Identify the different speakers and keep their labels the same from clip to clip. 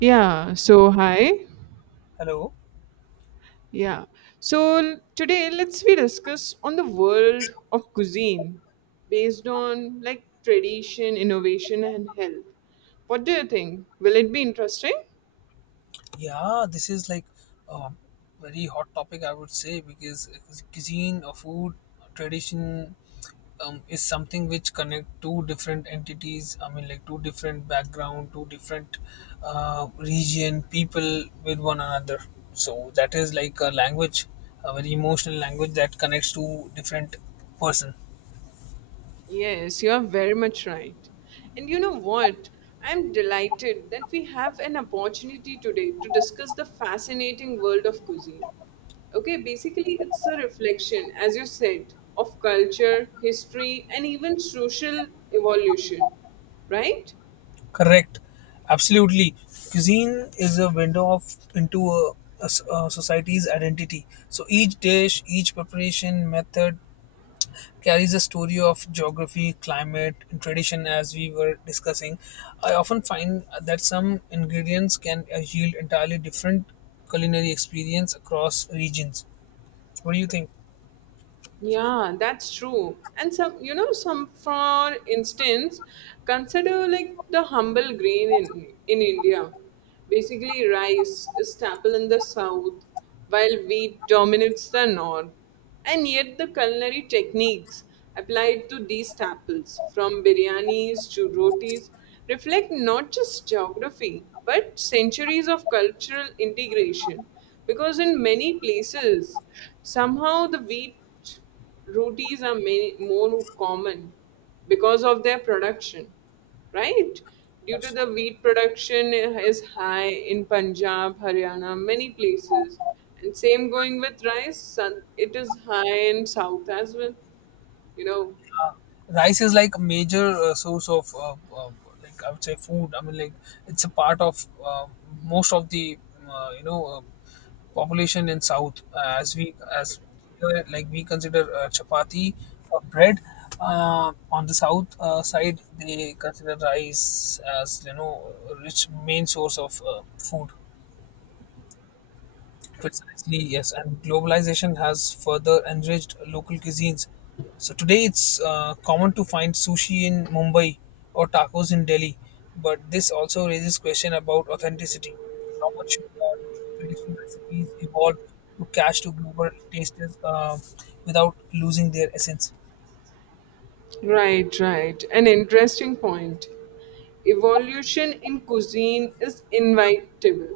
Speaker 1: Yeah, so hi.
Speaker 2: Hello.
Speaker 1: Yeah. Today let's we discuss on the world of cuisine based on like tradition, innovation and health. What do you think? Will it be interesting?
Speaker 2: Yeah, this is like a very hot topic, I would say, because cuisine or food tradition is something which connect two different entities. I mean, like two different background, two different region, people with one another. So that is like a language, a very emotional language that connects to different person.
Speaker 1: Yes, you are very much right. And you know what? I'm delighted that we have an opportunity today to discuss the fascinating world of cuisine. Okay, basically, it's a reflection, as you said, of culture, history, and even social evolution, right?
Speaker 2: Correct. Absolutely. Cuisine is a window of into a society's identity. So each dish, each preparation method carries a story of geography, climate, and tradition as we were discussing. I often find that some ingredients can yield entirely different culinary experience across regions. What do you think?
Speaker 1: Yeah, that's true. And some, you know, some, for instance, consider like the humble grain in India. Basically, rice is staple in the south, while wheat dominates the north. And yet, the culinary techniques applied to these staples, from biryanis to rotis, reflect not just geography, but centuries of cultural integration. Because in many places, somehow the wheat Rooties are many more common because of their production, right? Due to the
Speaker 2: Absolutely.
Speaker 1: wheat production is high in Punjab, Haryana, many places, and same going with rice. It is high in South as well. You know,
Speaker 2: Rice is like a major source of like I would say food. I mean, like it's a part of most of the uh, you know uh, population in south, as we as like we consider chapati or bread on the south side, they consider rice as you know rich main source of food. Precisely, yes. And globalization has further enriched local cuisines. So today it's common to find sushi in Mumbai or tacos in Delhi, but this also raises question about authenticity. How much should traditional recipes evolve to catch to global tastes without losing their essence?
Speaker 1: right, right. An interesting point. Evolution in cuisine is inevitable,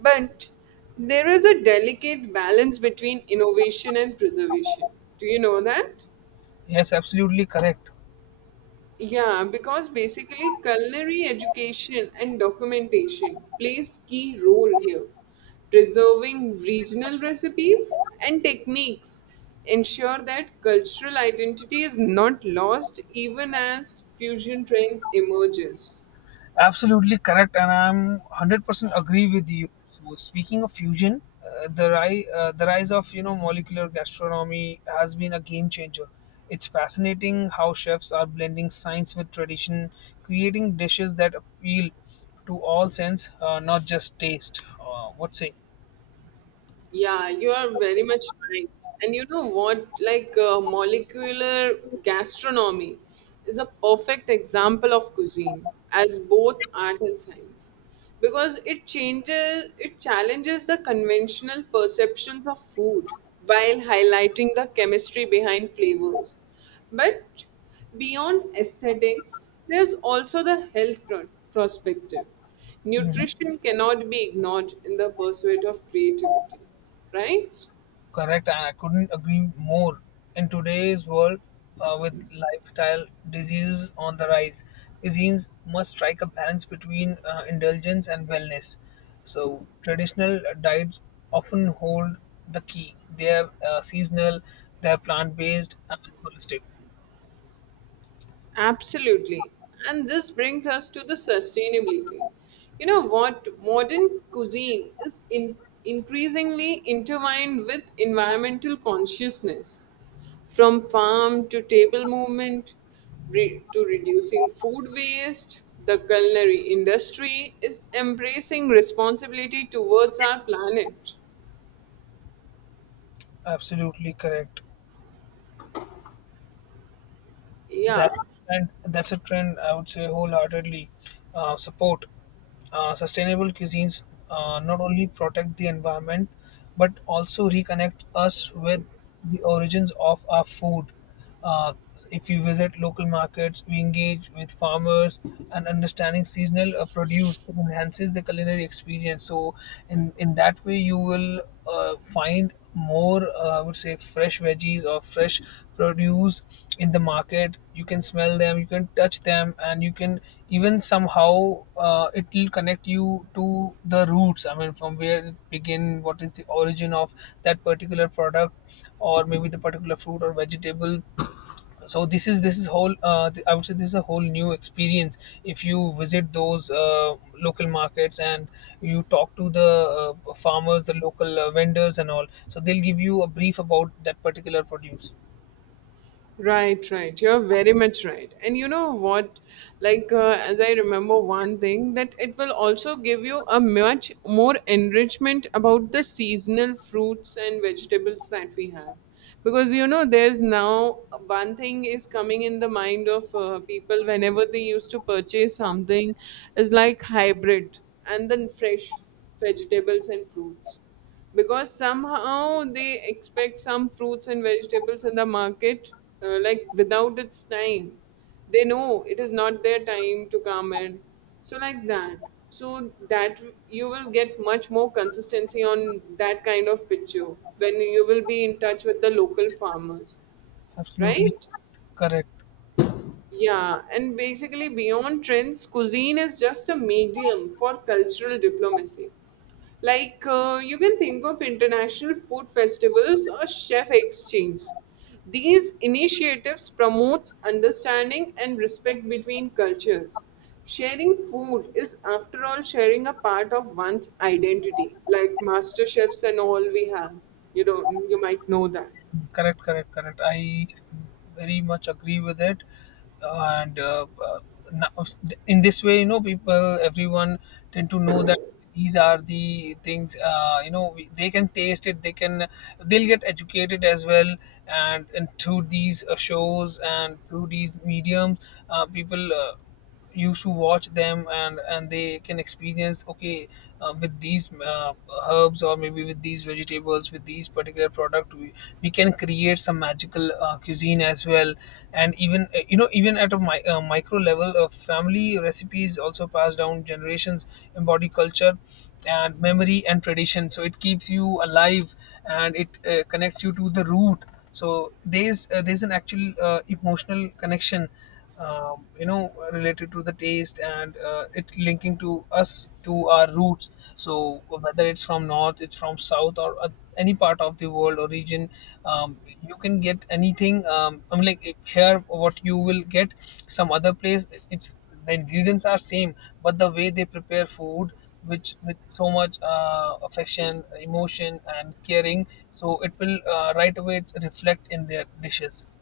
Speaker 1: but there is a delicate balance between innovation and preservation. Do you know that?
Speaker 2: Yes, absolutely correct.
Speaker 1: Yeah, because basically culinary education and documentation plays key role here. Preserving regional recipes and techniques ensure that cultural identity is not lost even as fusion trend emerges.
Speaker 2: Absolutely correct, and I'm 100% agree with you. So speaking of fusion, the rise of you know molecular gastronomy has been a game changer. It's fascinating how chefs are blending science with tradition, creating dishes that appeal to all sense, not just taste. What say?
Speaker 1: Yeah, you are very much right. And you know what? Like molecular gastronomy is a perfect example of cuisine as both art and science because it changes, it challenges the conventional perceptions of food while highlighting the chemistry behind flavors. But beyond aesthetics, there's also the perspective. Nutrition cannot be ignored in the pursuit of creativity, right?
Speaker 2: Correct, and I couldn't agree more. In today's world, with lifestyle diseases on the rise, cuisines must strike a balance between indulgence and wellness. So, traditional diets often hold the key. They are seasonal, they are plant based, and holistic.
Speaker 1: Absolutely. And this brings us to the sustainability. You know what? Modern cuisine is increasingly intertwined with environmental consciousness, from farm to table movement to reducing food waste. The culinary industry is embracing responsibility towards our planet.
Speaker 2: Absolutely correct.
Speaker 1: Yeah.
Speaker 2: That's And that's a trend I would say wholeheartedly support. Sustainable cuisines not only protect the environment but also reconnect us with the origins of our food. Uh, if we visit local markets, we engage with farmers, and understanding seasonal produce, it enhances the culinary experience. So, in that way, you will find more I would say fresh veggies or fresh produce in the market. You can smell them, you can touch them, and you can even somehow, it will connect you to the roots. I mean, from where it begin, what is the origin of that particular product, or maybe the particular fruit or vegetable. So this is whole, I would say this is a whole new experience if you visit those local markets and you talk to the farmers, the local vendors, and all, so they'll give you a brief about that particular produce.
Speaker 1: Right, right. You're very much right. And you know what? Like, as I remember one thing, that it will also give you a much more enrichment about the seasonal fruits and vegetables that we have. Because, you know, there's now one thing is coming in the mind of people whenever they used to purchase something is like hybrid and then fresh vegetables and fruits, because somehow they expect some fruits and vegetables in the market like without its time. They know it is not their time to come in, so like that, so that you will get much more consistency on that kind of picture when you will be in touch with the local farmers,
Speaker 2: Absolutely
Speaker 1: right?
Speaker 2: correct.
Speaker 1: Yeah, and basically, beyond trends, cuisine is just a medium for cultural diplomacy. Like, you can think of international food festivals or chef exchange. These initiatives promotes understanding and respect between cultures. Sharing food is, after all, sharing a part of one's identity, like master chefs and all we have. You know, you might know that.
Speaker 2: Correct, correct, correct. I very much agree with it, and now in this way, you know, people, everyone tend to know that these are the things. You know, we, they can taste it. They can, they'll get educated as well, and through these shows and through these mediums, people. Used to watch them, and they can experience okay with these herbs, or maybe with these vegetables, with these particular product, we can create some magical cuisine as well. And even you know, even at a micro level of family recipes also pass down generations, embody culture and memory and tradition. So it keeps you alive, and it connects you to the root. So there's an actual emotional connection, you know, related to the taste, and it's linking to us to our roots. So whether it's from north, it's from south, any part of the world or region, you can get anything. I'm like, if here what you will get, some other place it's, the ingredients are same, but the way they prepare food, which with so much affection, emotion, and caring, so it will right away it's reflect in their dishes.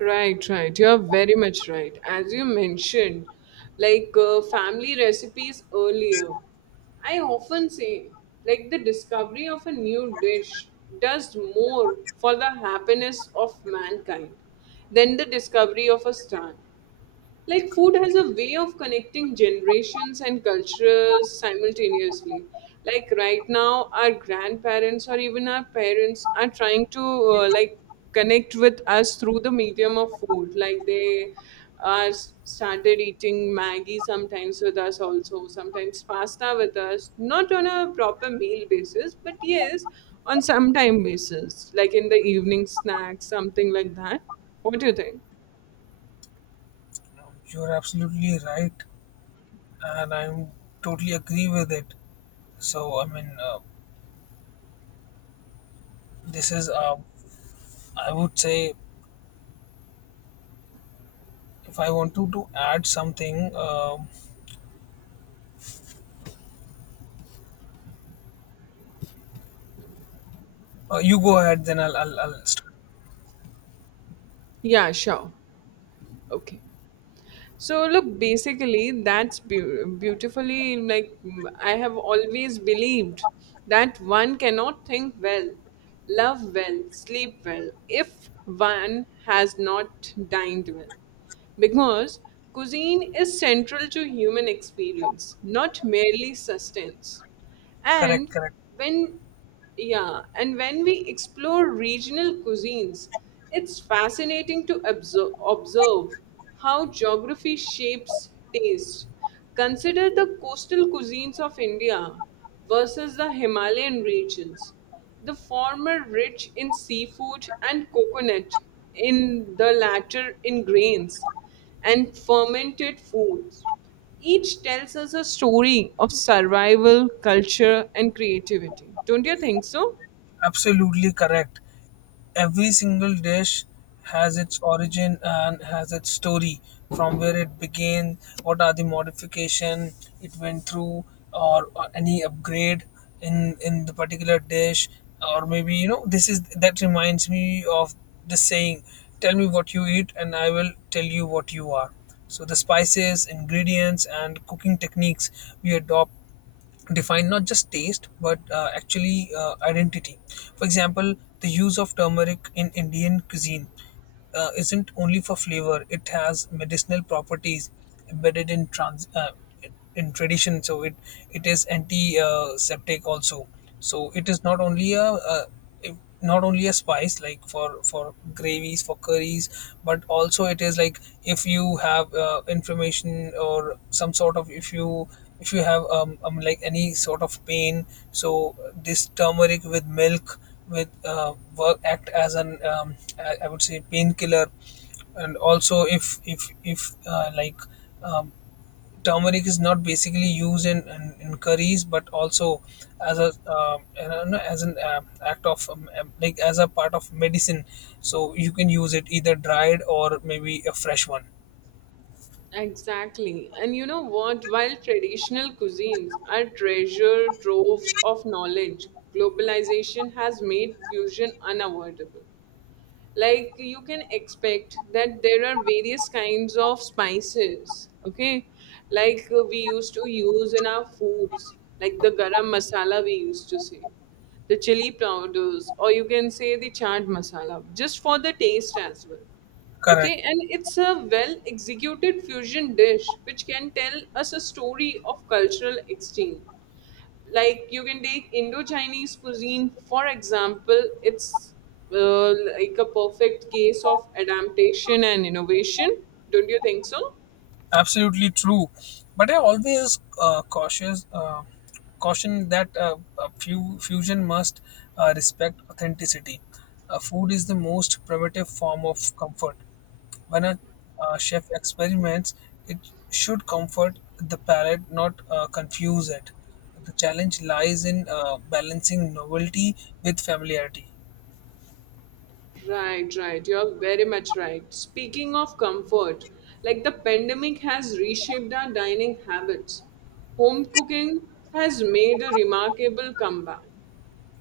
Speaker 1: Right, right. You're very much right. As you mentioned, like family recipes earlier, I often say, like, the discovery of a new dish does more for the happiness of mankind than the discovery of a star. Like food has a way of connecting generations and cultures simultaneously. Like right now, our grandparents or even our parents are trying to like connect with us through the medium of food. Like they started eating Maggie sometimes with us also, sometimes pasta with us, not on a proper meal basis, but yes, on some time basis, like in the evening snacks, something like that. What do you think?
Speaker 2: You're absolutely right, and I'm totally agree with it. So I mean, this is I would say, if I want to add something, um you go ahead, then I'll start.
Speaker 1: Yeah, sure. Okay. So look, basically that's beautifully like I have always believed that one cannot think well, love well, sleep well, if one has not dined well, because cuisine is central to human experience, not merely sustenance.
Speaker 2: Correct,
Speaker 1: And
Speaker 2: correct.
Speaker 1: when yeah, and when we explore regional cuisines, it's fascinating to observe how geography shapes taste. Consider the coastal cuisines of India versus the Himalayan regions, the former rich in seafood and coconut, in the latter in grains and fermented foods. Each tells us a story of survival, culture, and creativity. Don't you think so?
Speaker 2: Absolutely correct. Every single dish has its origin and has its story from where it began, what are the modification it went through, or any upgrade in the particular dish, or maybe you know this is that reminds me of the saying, "Tell me what you eat, and I will tell you what you are." So the spices, ingredients, and cooking techniques we adopt define not just taste but actually identity. For example, the use of turmeric in Indian cuisine isn't only for flavor; it has medicinal properties embedded in trans in tradition. So it is antiseptic also. So it is not only a not only a spice like for gravies, for curries, but also it is like if you have information or some sort of, if you have like any sort of pain. So this turmeric with milk with work act as an I would say painkiller. And also if like um, turmeric is not basically used in curries, but also as a you know, no, as an act of like as a part of medicine. So you can use it either dried or maybe a fresh one.
Speaker 1: Exactly. And you know what? While traditional cuisines are treasure troves of knowledge, globalization has made fusion unavoidable. Like you can expect that there are various kinds of spices, okay, like we used to use in our foods, like the garam masala we used to say, the chili powders, or you can say the chaat masala just for the taste as well. Okay,
Speaker 2: Correct.
Speaker 1: and it's a well executed fusion dish which can tell us a story of cultural exchange. Like you can take indo-chinese cuisine for example, it's uh, like a perfect case of adaptation and innovation. Don't you think so?
Speaker 2: Absolutely true, but I always cautious caution that a few fusion must respect authenticity. Food is the most primitive form of comfort. When a chef experiments, it should comfort the palate, not confuse it. The challenge lies in balancing novelty with familiarity.
Speaker 1: Right, right, you're very much right. Speaking of comfort, like the pandemic has reshaped our dining habits. Home cooking has made a remarkable comeback.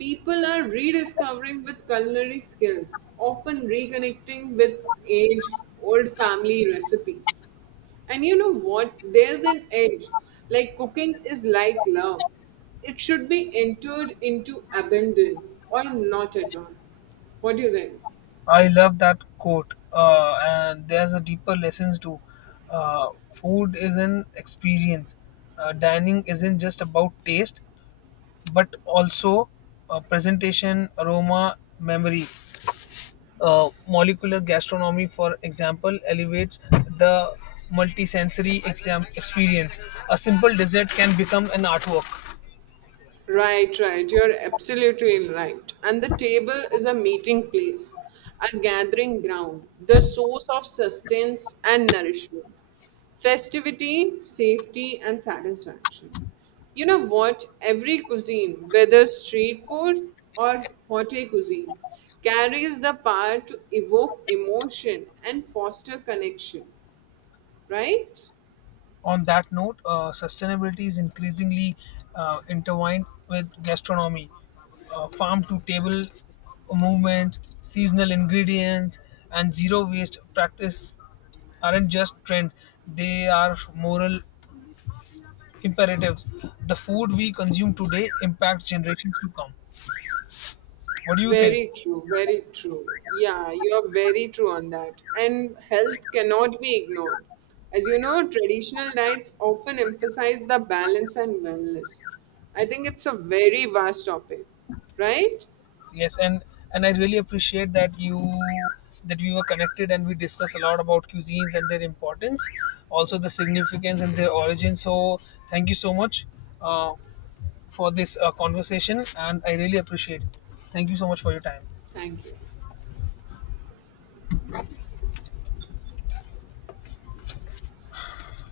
Speaker 1: People are rediscovering with culinary skills, often reconnecting with age old family recipes. And you know what? There's an edge. Like cooking is like love, it should be entered into abandon or not at all. What do you think?
Speaker 2: I love that quote, and there's a deeper lesson too. Food is an experience. Dining isn't just about taste, but also presentation, aroma, memory. Molecular gastronomy, for example, elevates the multisensory experience. A simple dessert can become an artwork.
Speaker 1: Right, right. You're absolutely right. And the table is a meeting place, a gathering ground, the source of sustenance and nourishment, festivity, safety, and satisfaction. You know what? Every cuisine, whether street food or hotel cuisine, carries the power to evoke emotion and foster connection, right?
Speaker 2: On that note, sustainability is increasingly intertwined with gastronomy. Farm to table movement, seasonal ingredients, and zero waste practice aren't just trends, they are moral imperatives. The food we consume today impacts generations to come. What do you think?
Speaker 1: Very true, very true. Yeah, you are very true on that. And health cannot be ignored. As you know, traditional diets often emphasize the balance and wellness. I think it's a very vast topic, right?
Speaker 2: Yes, and I really appreciate that you that we were connected and we discussed a lot about cuisines and their importance, also the significance and their origin. So thank you so much uh, for this conversation, and I really appreciate it. Thank you so much for your time.
Speaker 1: Thank you.